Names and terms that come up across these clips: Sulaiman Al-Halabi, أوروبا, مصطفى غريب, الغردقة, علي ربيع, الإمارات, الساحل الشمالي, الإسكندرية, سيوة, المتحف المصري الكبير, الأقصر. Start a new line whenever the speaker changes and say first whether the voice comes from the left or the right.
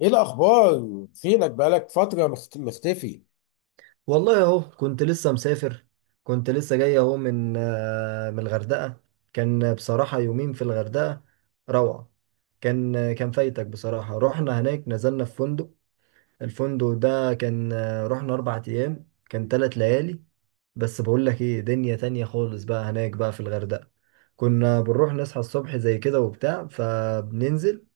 left: ايه الاخبار؟ فينك؟ بقالك فتره مختفي.
right: والله اهو كنت لسه مسافر. كنت لسه جاي اهو من الغردقة. كان بصراحة يومين في الغردقة. روعة. كان فايتك بصراحة، رحنا هناك، نزلنا في فندق. الفندق ده كان، رحنا 4 أيام، كان 3 ليالي. بس بقول لك ايه، دنيا تانية خالص بقى هناك، بقى في الغردقة. كنا بنروح نصحى الصبح زي كده وبتاع، فبننزل.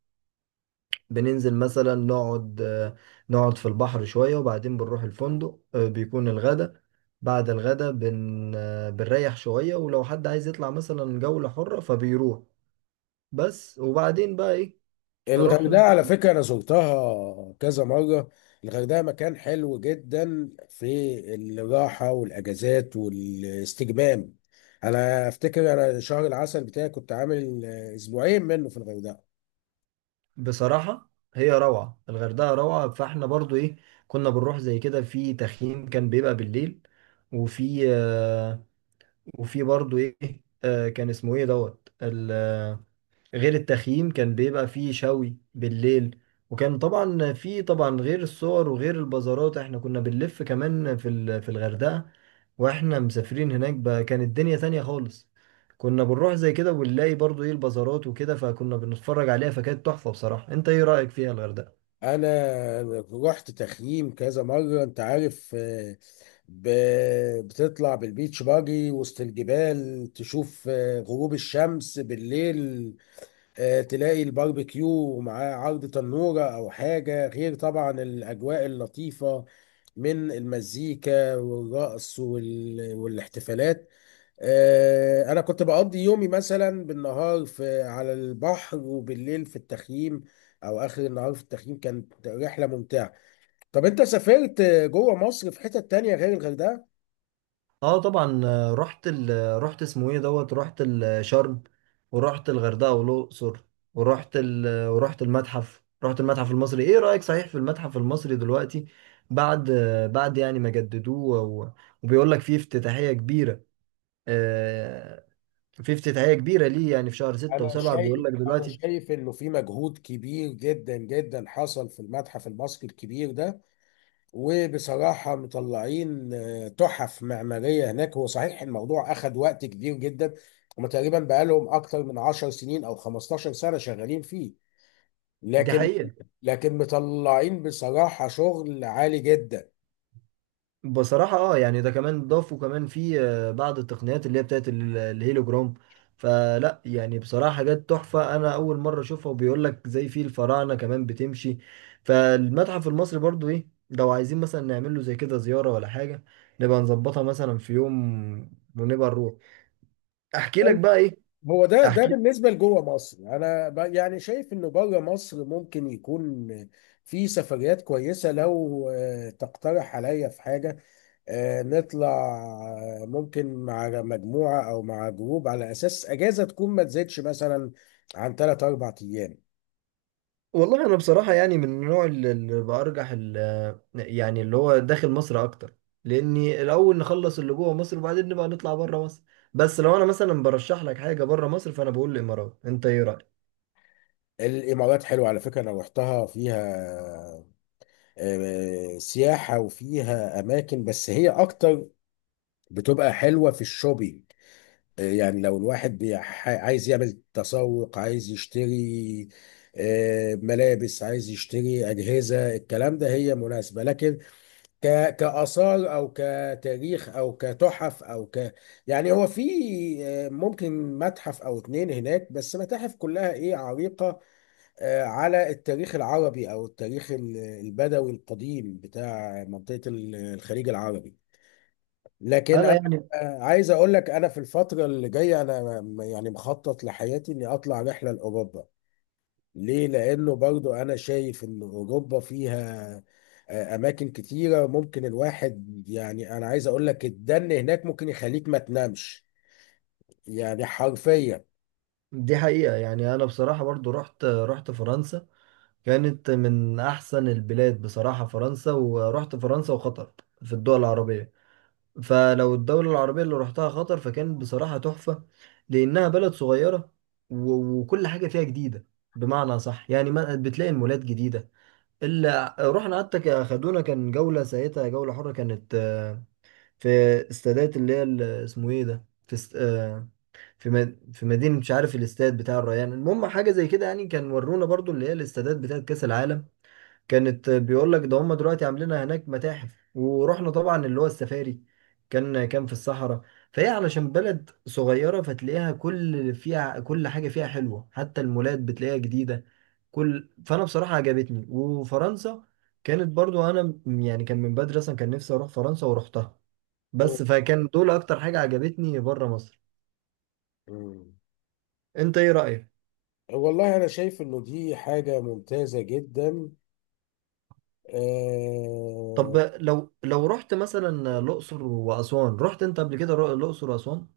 right: مثلا نقعد في البحر شوية، وبعدين بنروح الفندق، بيكون الغدا. بعد الغدا بن آه، بنريح شوية، ولو حد عايز يطلع مثلا جولة حرة فبيروح. بس. وبعدين بقى ايه.
left: الغردقه
right: رحنا.
left: على فكره انا زرتها كذا مره. الغردقه مكان حلو جدا في الراحه والاجازات والاستجمام. انا افتكر انا شهر العسل بتاعي كنت عامل اسبوعين منه في الغردقه.
right: بصراحة هي روعة، الغردقة روعة، فاحنا برضو ايه. كنا بنروح زي كده في تخييم، كان بيبقى بالليل. وفي آه، وفي برضو ايه. كان اسمه ايه دوت. غير التخييم كان بيبقى فيه شوي بالليل. وكان طبعا، في طبعا غير الصور وغير البازارات، احنا كنا بنلف كمان في الغردقة. واحنا مسافرين هناك بقى كانت الدنيا تانية خالص. كنا بنروح زي كده ونلاقي برضو ايه البازارات وكده، فكنا بنتفرج عليها، فكانت تحفة بصراحة. انت ايه رأيك فيها الغردقة؟
left: انا رحت تخييم كذا مره. انت عارف، بتطلع بالبيتش باجي وسط الجبال، تشوف غروب الشمس بالليل. تلاقي الباربيكيو ومعاه عرض تنورة أو حاجة، غير طبعا الأجواء اللطيفة من المزيكا والرقص والاحتفالات. أنا كنت بقضي يومي مثلا بالنهار في على البحر، وبالليل في التخييم أو آخر النهار في التخييم. كانت رحلة ممتعة. طب أنت سافرت جوه مصر في حتة تانية غير الغردقة؟
right: اه طبعا. رحت ال... آه، رحت اسمه ايه دوت، رحت شرم. ورحت الغردقه والاقصر. ورحت ال... آه، ورحت المتحف، المتحف المصري. ايه رايك، صحيح في المتحف المصري دلوقتي، بعد يعني ما جددوه، وبيقول لك فيه افتتاحيه كبيره. آه، في افتتاحيه كبيره ليه يعني، في شهر ستة
left: أنا
right: وسبعة بيقول
left: شايف
right: لك
left: أنا
right: دلوقتي.
left: شايف إنه في مجهود كبير جدا جدا حصل في المتحف المصري الكبير ده. وبصراحة مطلعين تحف معمارية هناك. هو صحيح الموضوع أخد وقت كبير جدا. هما تقريبا بقالهم أكتر من 10 سنين أو 15 سنة شغالين فيه.
right: دي
left: لكن
right: حقيقه.
left: مطلعين بصراحة شغل عالي جدا.
right: بصراحة اه يعني ده، كمان ضافوا كمان في بعض التقنيات اللي هي بتاعت الهيلوجرام. فلا يعني بصراحة حاجات تحفة، أنا أول مرة أشوفها، وبيقول لك زي في الفراعنة كمان بتمشي. فالمتحف المصري برضو إيه، لو عايزين مثلا نعمل له زي كده زيارة ولا حاجة، نبقى نظبطها مثلا في يوم، ونبقى نروح. أحكي لك بقى إيه.
left: هو ده
right: أحكي.
left: بالنسبة لجوه مصر. أنا يعني شايف إنه بره مصر ممكن يكون في سفريات كويسة. لو تقترح عليا في حاجة، نطلع. ممكن مع مجموعة أو مع جروب، على أساس أجازة تكون ما تزيدش مثلا عن 3 أربع أيام.
right: والله انا بصراحه يعني، من النوع اللي برجح يعني اللي هو داخل مصر اكتر. لاني الاول نخلص اللي جوه مصر، وبعدين نبقى نطلع بره مصر. بس لو انا مثلا برشح لك حاجه بره مصر، فانا بقول الامارات. انت ايه رايك؟
left: الإمارات حلوة على فكرة، أنا روحتها، فيها سياحة وفيها أماكن، بس هي أكتر بتبقى حلوة في الشوبينج. يعني لو الواحد عايز يعمل تسوق، عايز يشتري ملابس، عايز يشتري أجهزة، الكلام ده هي مناسبة. لكن كآثار أو كتاريخ أو كتحف أو يعني هو في ممكن متحف أو اتنين هناك. بس متاحف كلها إيه، عريقة، على التاريخ العربي أو التاريخ البدوي القديم بتاع منطقة الخليج العربي. لكن
right: انا
left: أنا
right: يعني
left: عايز أقول لك، أنا في الفترة اللي جاية، أنا يعني مخطط لحياتي إني أطلع رحلة لأوروبا. ليه؟ لانه برضو انا شايف ان اوروبا فيها اماكن كتيره، ممكن الواحد، يعني انا عايز اقول لك الدن هناك ممكن يخليك ما تنامش يعني حرفيا.
right: دي حقيقه، يعني انا بصراحه برضو، رحت فرنسا. كانت من احسن البلاد بصراحه فرنسا. ورحت فرنسا وقطر في الدول العربيه. فلو الدولة العربية اللي رحتها خطر، فكان بصراحة تحفة. لأنها بلد صغيرة، و- وكل حاجة فيها جديدة. بمعنى صح يعني، ما بتلاقي المولات جديدة. اللي رحنا حتى خدونا كان جولة، ساعتها جولة حرة كانت، في استادات اللي هي اسمه ايه ده، في است... آه، في مدينة مش عارف، الاستاد بتاع الريان. المهم حاجة زي كده، يعني كان ورونا برضو اللي هي الاستادات بتاعة كأس العالم. كانت بيقول لك ده، هم دلوقتي عاملين هناك متاحف. ورحنا طبعا اللي هو السفاري، كان في الصحراء. فهي علشان بلد صغيرة، فتلاقيها كل حاجة فيها حلوة، حتى المولات بتلاقيها جديدة. فأنا بصراحة عجبتني. وفرنسا كانت برضو، أنا يعني كان من بدري أصلا كان نفسي أروح فرنسا ورحتها.
left: مم.
right: بس فكان دول أكتر حاجة عجبتني بره مصر.
left: مم.
right: أنت إيه رأيك؟
left: والله انا شايف انه دي حاجه ممتازه جدا.
right: طب
left: آه،
right: لو رحت مثلا الأقصر وأسوان، رحت أنت قبل كده الأقصر وأسوان؟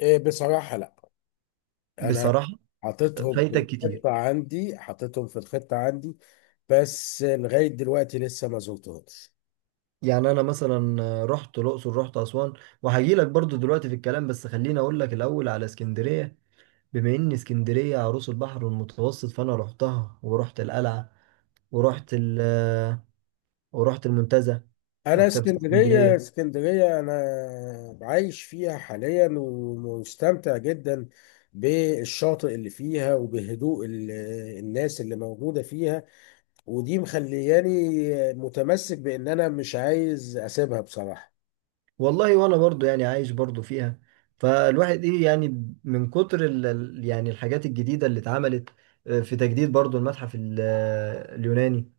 left: بصراحه لا. انا
right: بصراحة
left: حاططهم في
right: فايتك كتير.
left: الخطه عندي، حاططهم في الخطه عندي، بس لغايه دلوقتي لسه ما زرتهمش.
right: يعني انا مثلا رحت الاقصر، رحت اسوان. وهجي لك برضو دلوقتي في الكلام، بس خليني اقول لك الاول على اسكندريه. بما ان اسكندريه عروس البحر المتوسط، فانا رحتها ورحت القلعه، ورحت ال ورحت المنتزه،
left: انا
right: مكتبه
left: اسكندريه
right: اسكندريه.
left: اسكندريه انا عايش فيها حاليا ومستمتع جدا بالشاطئ اللي فيها، وبهدوء الناس اللي موجوده فيها. ودي مخلياني متمسك بان انا مش عايز اسيبها بصراحه.
right: والله وانا برضو يعني عايش برضو فيها. فالواحد ايه، يعني من كتر يعني الحاجات الجديده اللي اتعملت. في تجديد برضو المتحف، اليوناني،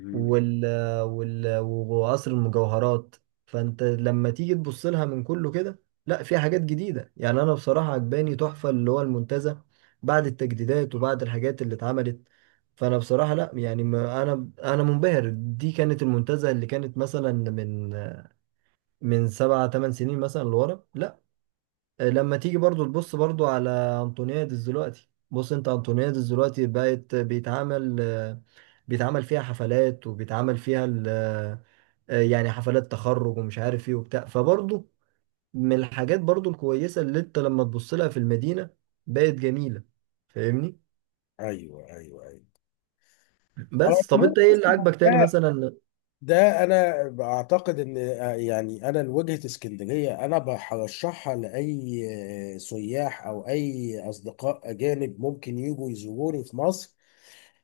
left: مم.
right: وال وقصر المجوهرات. فانت لما تيجي تبص لها من كله كده، لا في حاجات جديدة. يعني انا بصراحة عجباني تحفة اللي هو المنتزه بعد التجديدات وبعد الحاجات اللي اتعملت. فانا بصراحة، لا يعني، ما انا منبهر، دي كانت المنتزه اللي كانت مثلا من 7 8 سنين مثلا لورا. لا، لما تيجي برضو تبص برضو على انطونيادس دلوقتي، بص انت انطونيادس دلوقتي بقت بيتعمل فيها حفلات، وبيتعمل فيها يعني حفلات تخرج ومش عارف ايه وبتاع، فبرضو من الحاجات برضو الكويسة اللي انت لما تبص لها في المدينة، بقت جميلة. فاهمني.
left: ايوه، ايوه، ايوه. على
right: بس طب
left: العموم
right: انت ايه اللي عاجبك تاني
left: أصلاً،
right: مثلا؟
left: ده انا بعتقد ان يعني انا لوجهة اسكندرية انا برشحها لاي سياح او اي اصدقاء اجانب ممكن يجوا يزوروني في مصر.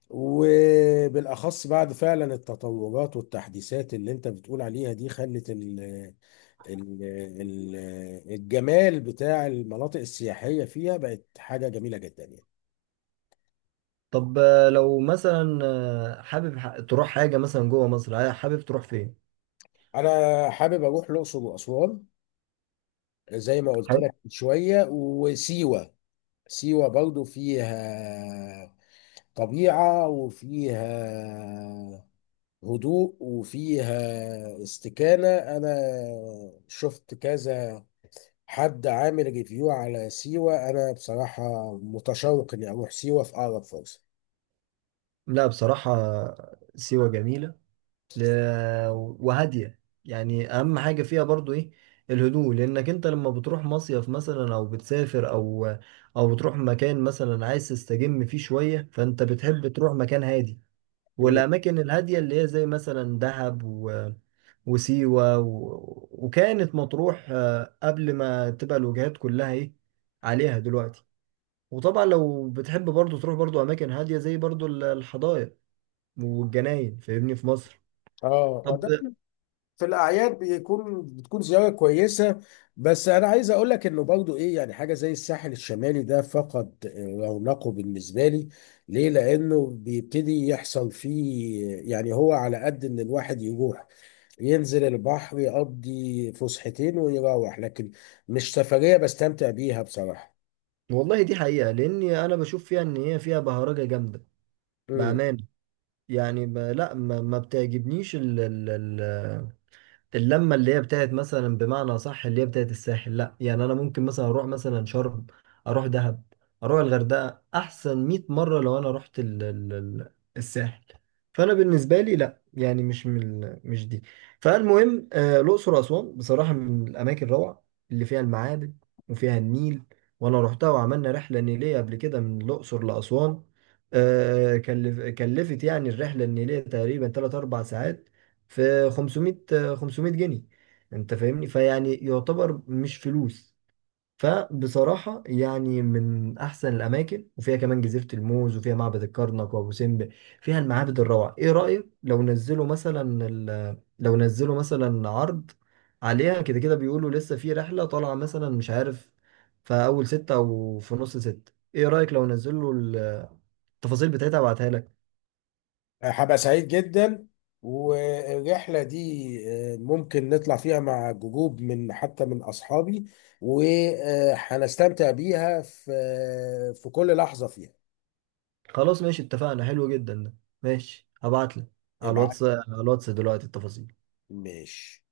left: وبالاخص بعد فعلا التطورات والتحديثات اللي انت بتقول عليها، دي خلت ال ال ال الجمال بتاع المناطق السياحية فيها بقت حاجة جميلة جدا يعني.
right: طب لو مثلا حابب تروح حاجة مثلا جوه مصر، حابب تروح فين؟
left: انا حابب اروح الاقصر واسوان، زي ما قلت
right: حابب؟
left: لك من شوية، وسيوة. سيوة برضو فيها طبيعة وفيها هدوء وفيها استكانة. أنا شفت كذا حد عامل ريفيو على سيوة. أنا بصراحة متشوق إني أروح سيوة في أقرب فرصة.
right: لا بصراحة سيوة جميلة، ل- وهادية. يعني أهم حاجة فيها برضو إيه، الهدوء. لأنك أنت لما بتروح مصيف مثلا، أو بتسافر، أو بتروح مكان مثلا عايز تستجم فيه شوية، فأنت بتحب تروح مكان هادي.
left: مم.
right: والأماكن الهادية اللي هي زي مثلا دهب وسيوة و... وكانت مطروح، قبل ما تبقى الوجهات كلها إيه عليها دلوقتي. وطبعا لو بتحب برضو تروح برضو أماكن هادية، زي برضو الحدائق والجناين، فاهمني، في مصر.
left: اه،
right: طب
left: ده في الاعياد بتكون زياره كويسه. بس انا عايز اقول لك انه برضو ايه، يعني حاجه زي الساحل الشمالي ده فقد رونقه بالنسبه لي. ليه؟ لانه بيبتدي يحصل فيه، يعني هو على قد ان الواحد يروح ينزل البحر يقضي فسحتين ويروح، لكن مش سفريه بستمتع بيها بصراحه.
right: والله دي حقيقة، لأني أنا بشوف فيها إن هي فيها بهرجة جامدة، بأمانة. يعني لا ما بتعجبنيش ال... اللمه اللي هي بتاعت مثلا بمعنى صح، اللي هي بتاعت الساحل. لا يعني، انا ممكن مثلا اروح مثلا شرم، اروح دهب، اروح الغردقه احسن 100 مره لو انا رحت ال الساحل. فانا بالنسبه لي لا يعني، مش من مش دي. فالمهم الاقصر واسوان بصراحه من الاماكن الروعه، اللي فيها المعابد وفيها النيل. وانا رحتها، وعملنا رحله نيليه قبل كده من الاقصر لاسوان. كلفت يعني الرحله النيليه تقريبا 3 4 ساعات، في 500 جنيه. انت فاهمني، فيعني يعتبر مش فلوس. فبصراحة يعني من أحسن الأماكن، وفيها كمان جزيرة الموز وفيها معبد الكرنك وأبو سمبل. فيها المعابد الروعة. إيه رأيك لو نزلوا مثلا عرض عليها كده كده، بيقولوا لسه في رحلة طالعة مثلا مش عارف، في أول 6 أو في نص 6. إيه رأيك لو نزلوا التفاصيل بتاعتها وابعتها لك؟
left: هبقى سعيد جدا، والرحلة دي ممكن نطلع فيها مع جروب، من حتى من أصحابي، وهنستمتع بيها في كل لحظة فيها.
right: خلاص ماشي، اتفقنا، حلو جدا ده. ماشي، هبعتلك
left: ابعت.
right: على الواتس دلوقتي التفاصيل.
left: ماشي.